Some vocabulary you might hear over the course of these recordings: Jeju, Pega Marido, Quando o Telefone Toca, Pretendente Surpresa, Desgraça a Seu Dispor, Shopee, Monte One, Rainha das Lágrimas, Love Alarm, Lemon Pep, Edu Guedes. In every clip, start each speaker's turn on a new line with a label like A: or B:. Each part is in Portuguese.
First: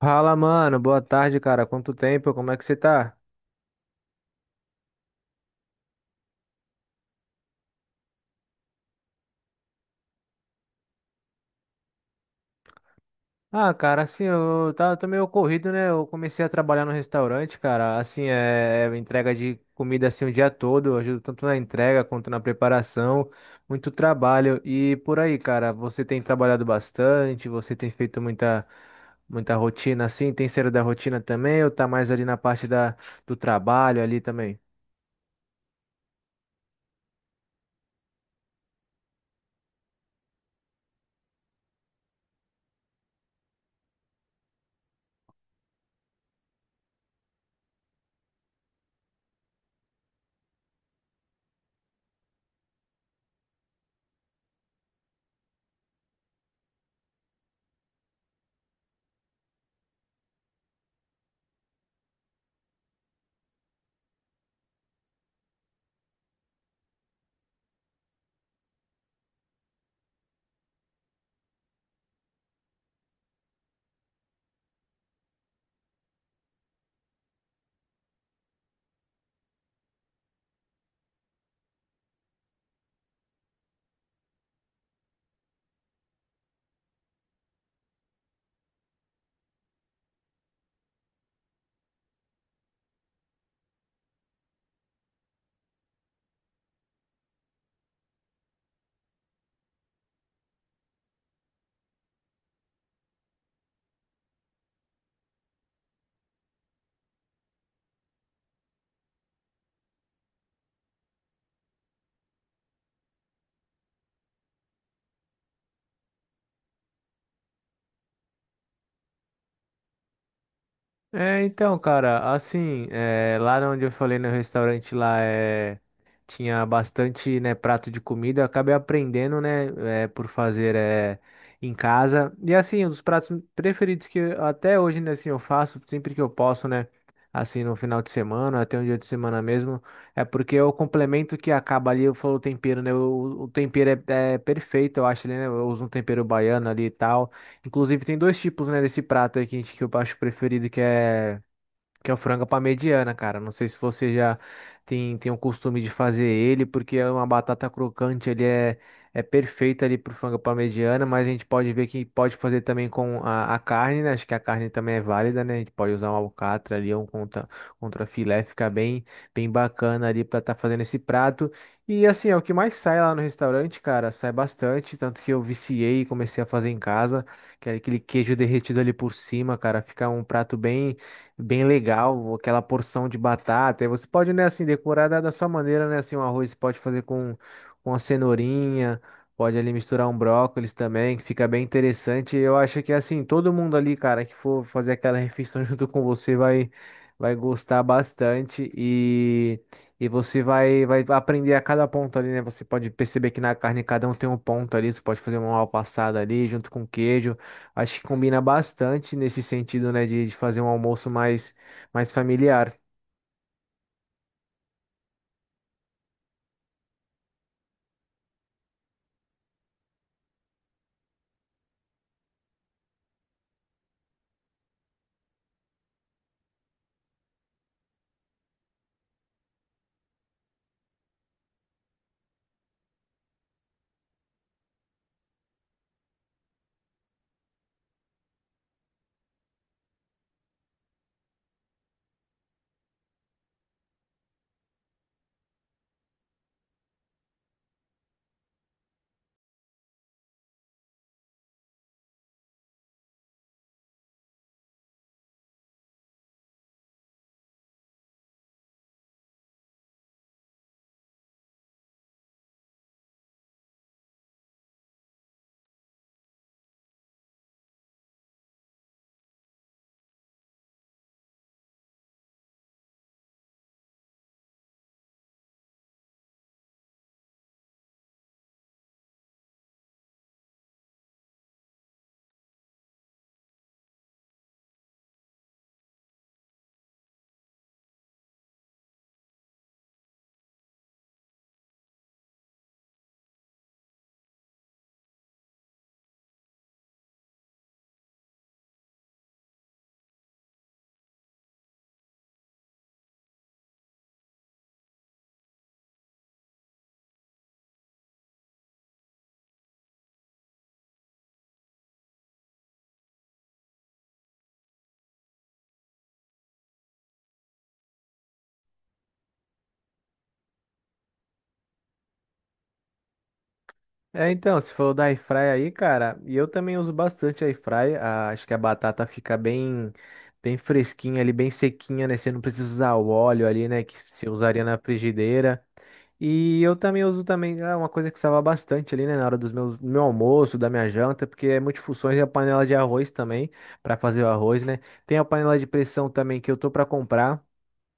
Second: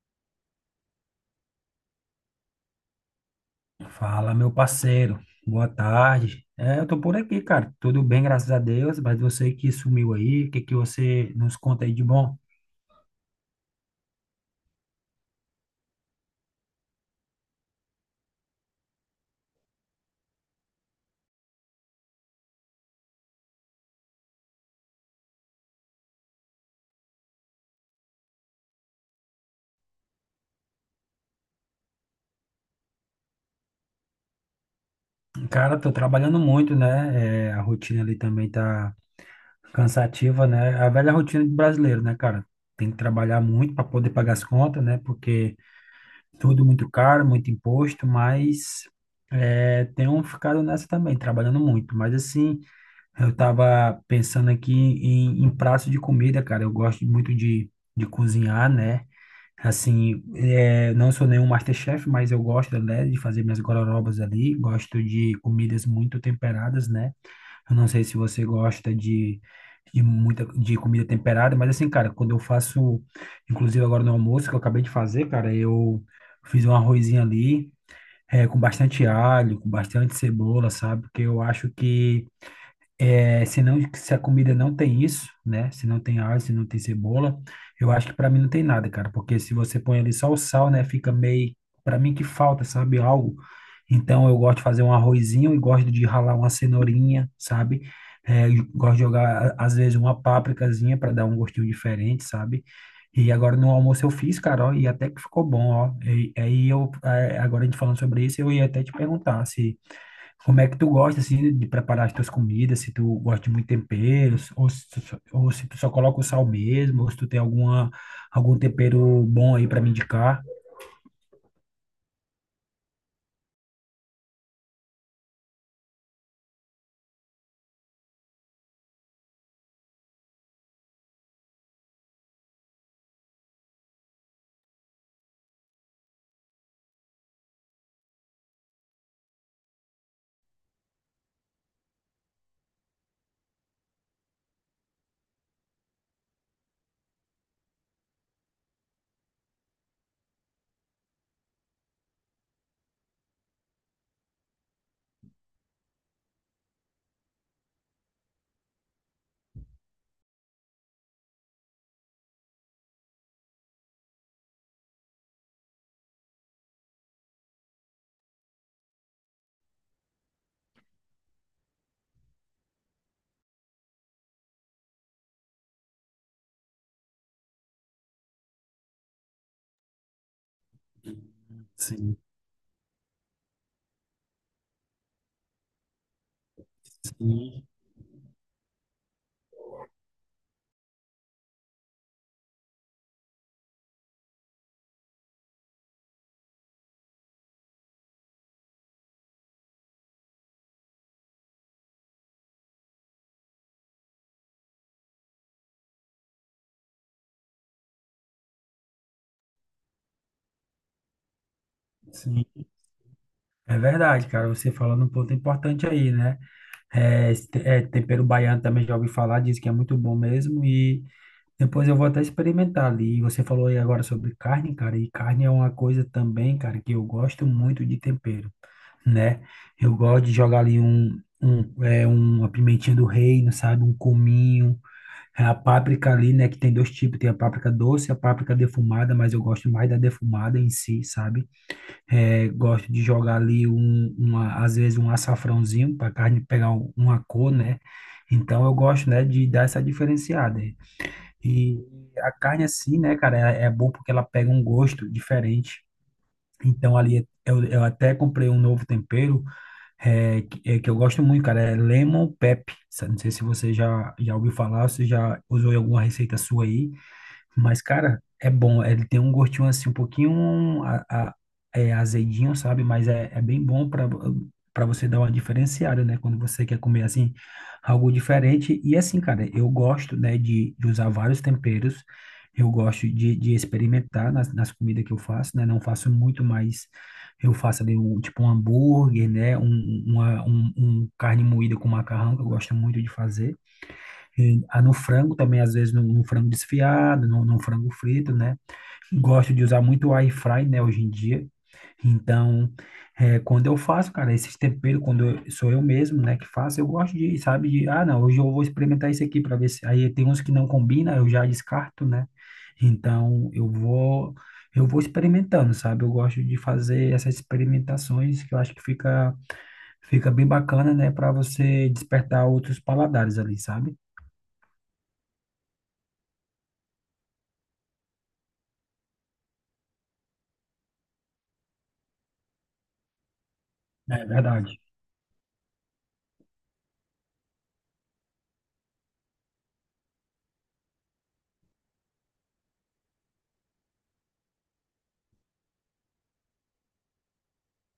A: Fala, mano. Boa tarde, cara. Quanto tempo? Como é que você tá?
B: Fala, meu parceiro. Boa tarde. Eu tô por aqui, cara. Tudo bem, graças a Deus. Mas você que sumiu aí, o que que você nos conta aí de bom?
A: Ah, cara, assim, tô meio corrido, né? Eu comecei a trabalhar no restaurante, cara. Assim, é entrega de comida assim o dia todo. Eu ajudo tanto na entrega quanto na preparação. Muito trabalho. E por aí, cara, você tem trabalhado bastante, você tem feito muita rotina assim, tem sido da rotina também, ou tá mais ali do trabalho ali também?
B: Cara, tô trabalhando muito, né? A rotina ali também tá cansativa, né? A velha rotina de brasileiro, né, cara? Tem que trabalhar muito para poder pagar as contas, né? Porque tudo muito caro, muito imposto, mas tenho ficado nessa também, trabalhando muito. Mas assim. Eu tava pensando aqui em prato de comida, cara. Eu gosto muito de cozinhar, né? Assim, é, não sou nenhum MasterChef, mas eu gosto, né, de fazer minhas gororobas ali. Gosto de comidas muito temperadas, né? Eu não sei se você gosta de muita de comida temperada, mas assim, cara, quando eu faço, inclusive agora no almoço que eu acabei de fazer, cara, eu fiz um arrozinho ali, com bastante alho, com bastante cebola, sabe? Porque eu acho que é, se não, se a comida não tem isso, né? Se não tem alho, se não tem cebola, eu acho que para mim não tem nada, cara. Porque se você põe ali só o sal, né? Fica meio, para mim que falta, sabe? Algo. Então eu gosto de fazer um arrozinho e gosto de ralar uma cenourinha, sabe? É, e gosto de jogar às vezes uma pápricazinha para dar um gostinho diferente, sabe? E agora no almoço eu fiz, cara, ó, e até que ficou bom, ó. E aí eu, é, agora a gente falando sobre isso, eu ia até te perguntar se como é que tu gosta, assim, de preparar as tuas comidas? Se tu gosta de muito tempero, ou se tu só, ou se tu só coloca o sal mesmo, ou se tu tem alguma, algum tempero bom aí para me indicar.
A: É, então, cara, assim, é, lá onde eu falei no restaurante lá é, tinha bastante, né, prato de comida, eu acabei aprendendo, né, é, por fazer é, em casa. E assim, um dos pratos preferidos até hoje, né, assim, eu faço sempre que eu posso, né, assim, no final de semana, até um dia de semana mesmo, é porque é o complemento que acaba ali, eu falo o tempero, né, o tempero é perfeito, eu acho, né, eu uso um tempero baiano ali e tal. Inclusive, tem dois tipos, né, desse prato aí que, que eu acho preferido, que é o frango para mediana, cara. Não sei se você já tem o costume de fazer ele, porque é uma batata crocante, ele é, é perfeito ali pro frango para mediana, mas a gente pode ver que pode fazer também com a carne, né? Acho que a carne também é válida, né? A gente pode usar um alcatra ali, contra filé, fica bem bacana ali para estar fazendo esse prato. E assim, é o que mais sai lá no restaurante, cara, sai bastante, tanto que eu viciei e comecei a fazer em casa, que é aquele queijo derretido ali por cima, cara, fica um prato bem
B: Sim,
A: legal, aquela porção de batata. E você pode, né, assim, decorar da sua maneira, né, assim, um arroz você pode fazer
B: sim,
A: com a cenourinha, pode ali misturar um brócolis também, que fica bem interessante. Eu acho que, assim, todo mundo ali, cara, que for fazer aquela refeição junto com você vai gostar bastante e você vai aprender a cada ponto ali, né? Você pode perceber que na carne cada um tem um ponto ali, você pode fazer uma mal passada ali junto com queijo. Acho que combina bastante nesse sentido, né, de fazer um almoço mais
B: sim.
A: familiar.
B: É verdade, cara, você falando um ponto importante aí, né? É, tempero baiano também já ouvi falar, diz que é muito bom mesmo e depois eu vou até experimentar ali. E você falou aí agora sobre carne, cara, e carne é uma coisa também, cara, que eu gosto muito de tempero, né? Eu gosto de jogar ali um uma pimentinha do reino, sabe? Um cominho, é, a páprica ali, né? Que tem dois tipos, tem a páprica doce e a páprica defumada, mas eu gosto mais da defumada em si, sabe? É, gosto de jogar ali um, uma, às vezes um açafrãozinho para a carne pegar uma cor, né? Então eu gosto, né, de dar essa diferenciada. E a carne assim, né, cara, é bom porque ela pega um gosto diferente. Então ali eu até comprei um novo tempero que é que eu gosto muito, cara, é Lemon Pep. Não sei se você já ouviu falar, se já usou em alguma receita sua aí. Mas, cara, é bom. Ele tem um gostinho assim, um pouquinho azedinho, sabe? Mas é, é bem bom para você dar uma diferenciada, né? Quando você quer comer assim, algo diferente. E assim, cara, eu gosto, né, de usar vários temperos. Eu gosto de experimentar nas comidas que eu faço, né? Não faço muito, mas eu faço ali um, tipo um hambúrguer, né? Um carne moída com macarrão, que eu gosto muito de fazer. E, ah, no frango também, às vezes, no frango desfiado, no frango frito, né? Gosto de usar muito o air fry, né, hoje em dia. Então, é, quando eu faço, cara, esses temperos, sou eu mesmo, né, que faço, eu gosto de, sabe, de, ah, não, hoje eu vou experimentar isso aqui para ver se. Aí tem uns que não combina, eu já descarto, né? Então, eu vou experimentando, sabe? Eu gosto de fazer essas experimentações que eu acho que fica bem bacana, né, para você despertar outros paladares ali, sabe?
A: É, então, se for da airfryer aí, cara, e eu também uso bastante a airfryer, acho que a batata fica bem fresquinha ali, bem sequinha, né, você não precisa usar o óleo ali, né, que
B: É
A: você usaria na
B: verdade.
A: frigideira. E eu também uso também, é uma coisa que salva bastante ali, né, na hora do meu almoço, da minha janta, porque é multifunções e a panela de arroz também, para fazer o arroz, né. Tem a panela de pressão também que eu tô para comprar,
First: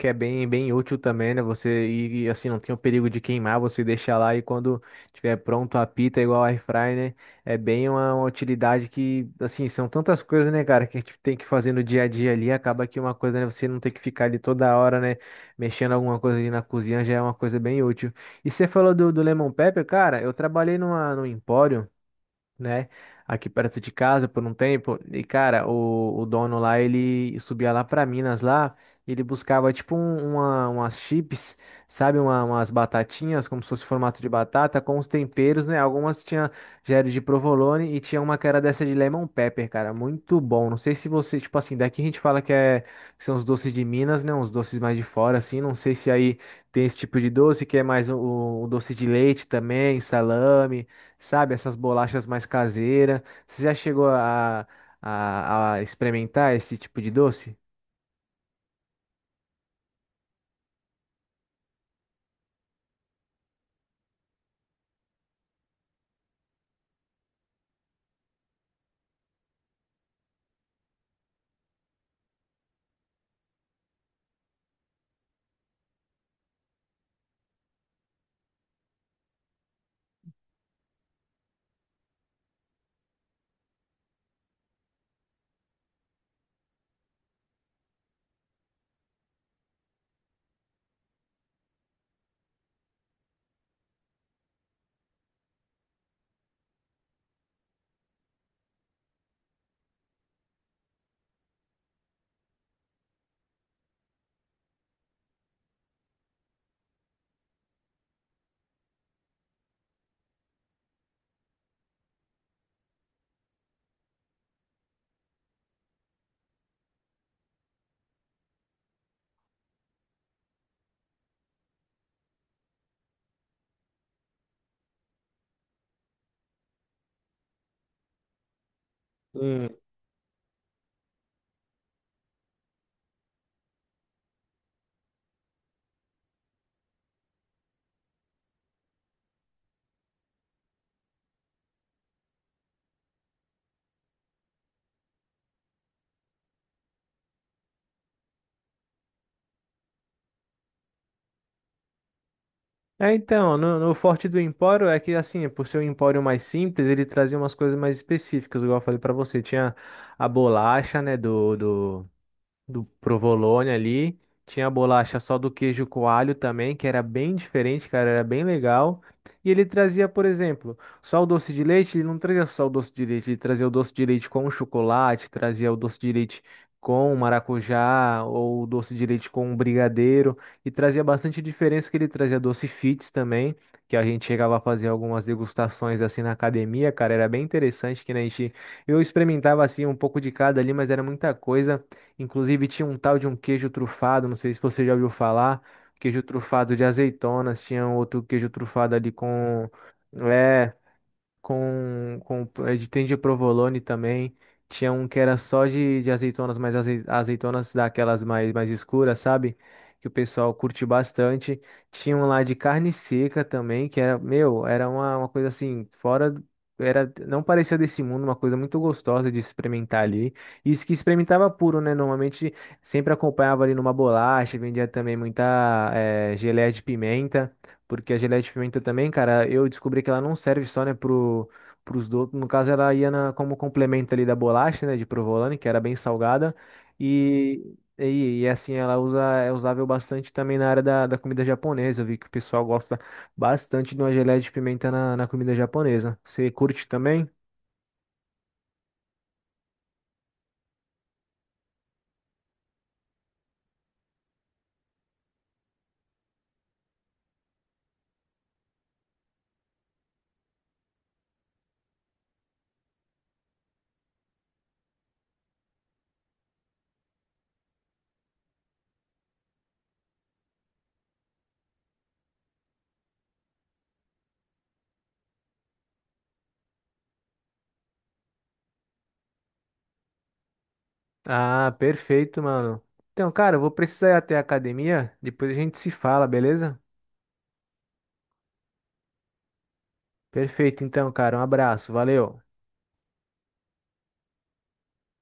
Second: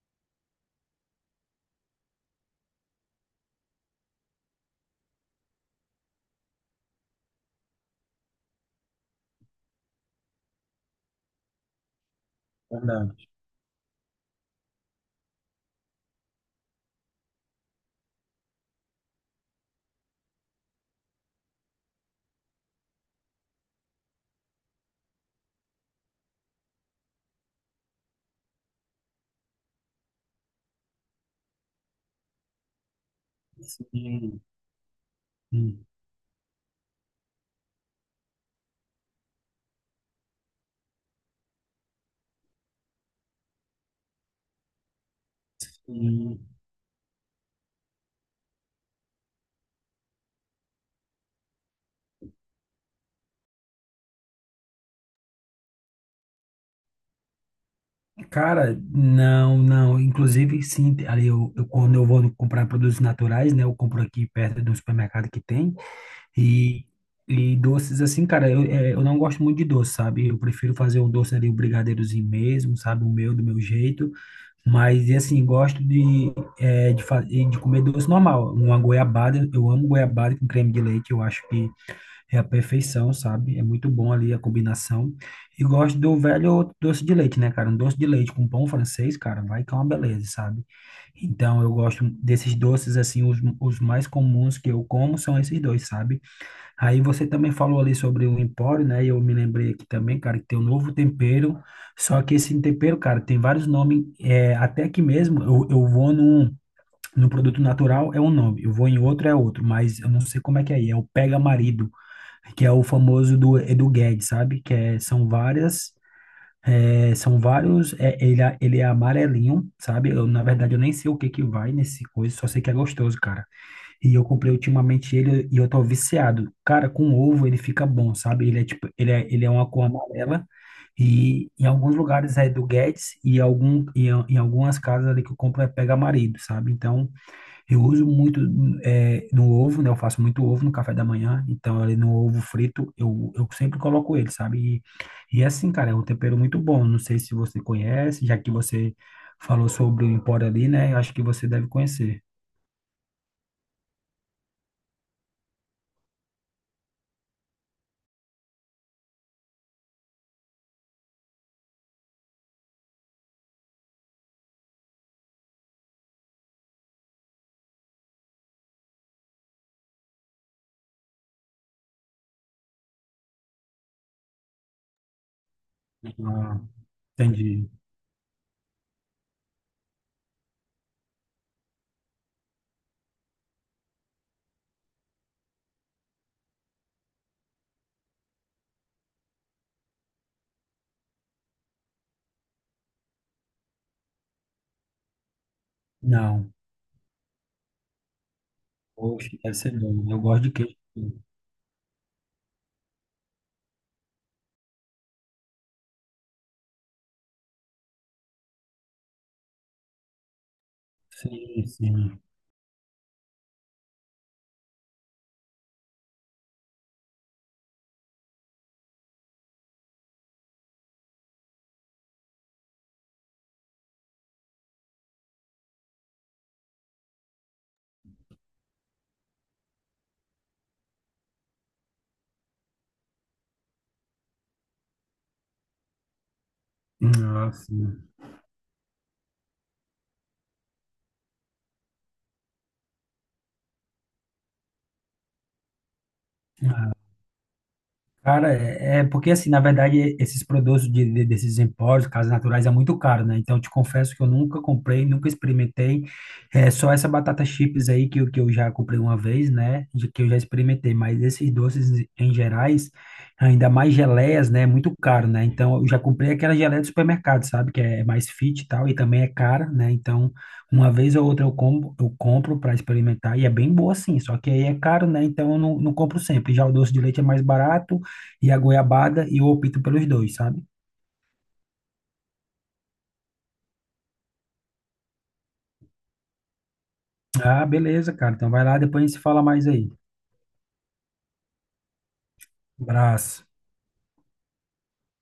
A: que é bem útil também, né? Você ir assim, não tem o perigo de queimar, você deixa lá e quando tiver pronto apita igual air fry, né? É bem uma utilidade que, assim, são tantas coisas, né, cara, que a gente tem que fazer no dia a dia ali, acaba que uma
B: Verdade.
A: coisa, né, você não tem que ficar ali toda hora, né, mexendo alguma coisa ali na cozinha, já é uma coisa bem útil. E você falou do Lemon Pepper, cara, eu trabalhei num empório, né? Aqui perto de casa por um tempo. E, cara, o dono lá, ele subia lá pra Minas lá, e ele buscava umas chips, sabe? Umas batatinhas, como se fosse formato de
B: Sim,
A: batata, com os temperos, né?
B: sim,
A: Algumas tinha já era de provolone e tinha uma que era dessa de lemon pepper, cara. Muito bom. Não sei se você, tipo assim, daqui a gente fala que, é, que são os doces de Minas, né? Uns doces mais de fora, assim. Não sei se aí
B: sim.
A: tem esse tipo de doce, que é mais o doce de leite também, salame. Sabe, essas bolachas mais caseiras. Você já chegou a experimentar esse tipo de doce?
B: Cara, não, não. Inclusive, sim, ali quando eu vou comprar produtos naturais, né? Eu compro aqui perto de um supermercado que tem. E, e doces, assim, cara, eu, é, eu não gosto muito de doce, sabe? Eu prefiro fazer um doce ali, um brigadeirozinho mesmo, sabe? O meu, do meu jeito. Mas, e assim, gosto de, é, de, fa- de comer doce normal. Uma goiabada, eu amo goiabada com creme de leite. Eu acho que é a perfeição, sabe? É muito bom ali a combinação. E gosto do velho doce de leite, né, cara? Um doce de leite com pão francês, cara, vai que é uma beleza, sabe? Então, eu gosto desses doces, assim, os mais comuns que eu como são esses dois, sabe? Aí você também falou ali sobre o Empório, né? E eu me lembrei aqui também, cara, que tem um novo tempero. Só que esse tempero, cara, tem vários nomes. É, até aqui mesmo, eu vou num, num produto natural, é um nome. Eu vou em outro, é outro. Mas eu não sei como é que é aí. É o Pega Marido que é o famoso do Edu Guedes, sabe? Que é, são várias, é, são vários, é, ele, é- Ele é amarelinho, sabe? Eu, na verdade, eu nem sei o que que vai nesse coisa, só sei que é gostoso, cara. E eu comprei ultimamente ele e eu tô viciado. Cara, com ovo ele fica bom, sabe? Ele é tipo, ele é
A: Hum.
B: uma cor amarela e em alguns lugares é do Guedes e em algumas casas ali que eu compro é pega marido, sabe? Então, eu uso muito no ovo, né? Eu faço muito ovo no café da manhã. Então, ali no ovo frito, eu sempre coloco ele, sabe? E é assim, cara, é um tempero muito bom. Não sei se você conhece, já que você falou sobre o Empório ali, né? Eu acho que você deve conhecer.
A: É, então, no forte do Empório é que, assim, por ser um empório mais simples, ele trazia umas coisas mais específicas, igual eu falei pra você. Tinha a bolacha, né, do provolone ali. Tinha a bolacha só do queijo coalho também, que era bem diferente, cara, era bem legal. E ele trazia, por exemplo, só o doce de leite, ele não trazia só o doce de leite, ele trazia o doce de leite com chocolate, trazia o doce de leite
B: Ah,
A: com
B: entendi.
A: maracujá ou o doce de leite com brigadeiro e trazia bastante diferença que ele trazia doce fits também, que a gente chegava a fazer algumas degustações assim na academia, cara, era bem interessante que né, a gente eu experimentava assim um pouco de cada ali, mas era muita coisa. Inclusive tinha um tal de um queijo trufado, não sei se você já ouviu falar, queijo
B: Não.
A: trufado de azeitonas, tinha um outro queijo trufado ali
B: Oxe, deve
A: com,
B: ser bom. Eu gosto de
A: é,
B: queijo.
A: com tem de provolone também. Tinha um que era só de azeitonas, mas azeitonas daquelas mais escuras, sabe? Que o pessoal curte bastante.
B: Sim,
A: Tinha
B: sim.
A: um lá de carne seca também, que era, meu, era uma coisa assim, Era, não parecia desse mundo, uma coisa muito gostosa de experimentar ali. Isso que experimentava puro, né? Normalmente sempre acompanhava ali numa bolacha, vendia também muita geleia de pimenta. Porque a geleia de pimenta também, cara, eu descobri que ela não serve só, né, pros doces. No caso, ela como complemento ali da bolacha, né, de provolone, que era bem salgada.
B: Ah,
A: E,
B: sim.
A: e, e, assim, ela usa, é usável bastante também na área da comida japonesa. Eu vi que o pessoal gosta bastante de uma geleia de pimenta na comida japonesa. Você curte também?
B: Cara, é porque assim, na verdade, esses produtos desses empórios, casas naturais, é muito caro, né? Então, eu te confesso que eu nunca comprei, nunca experimentei. É só essa batata chips aí que, que eu já comprei uma vez, né? De que eu já experimentei, mas esses doces em gerais, ainda mais geleias, né? É muito caro, né? Então, eu já comprei aquela geleia do supermercado, sabe? Que é mais fit e tal, e também é cara, né? Então, uma vez ou outra eu compro para experimentar e é bem boa sim, só que aí é caro, né? Então eu não compro sempre. Já o doce de leite é mais barato e a goiabada e eu opto pelos dois, sabe?
A: Ah, perfeito, mano. Então, cara, eu vou precisar ir até a academia. Depois a gente se fala, beleza?
B: Ah, beleza, cara. Então vai lá, depois a gente se fala mais aí.
A: Perfeito, então, cara. Um abraço. Valeu.
B: Abraço.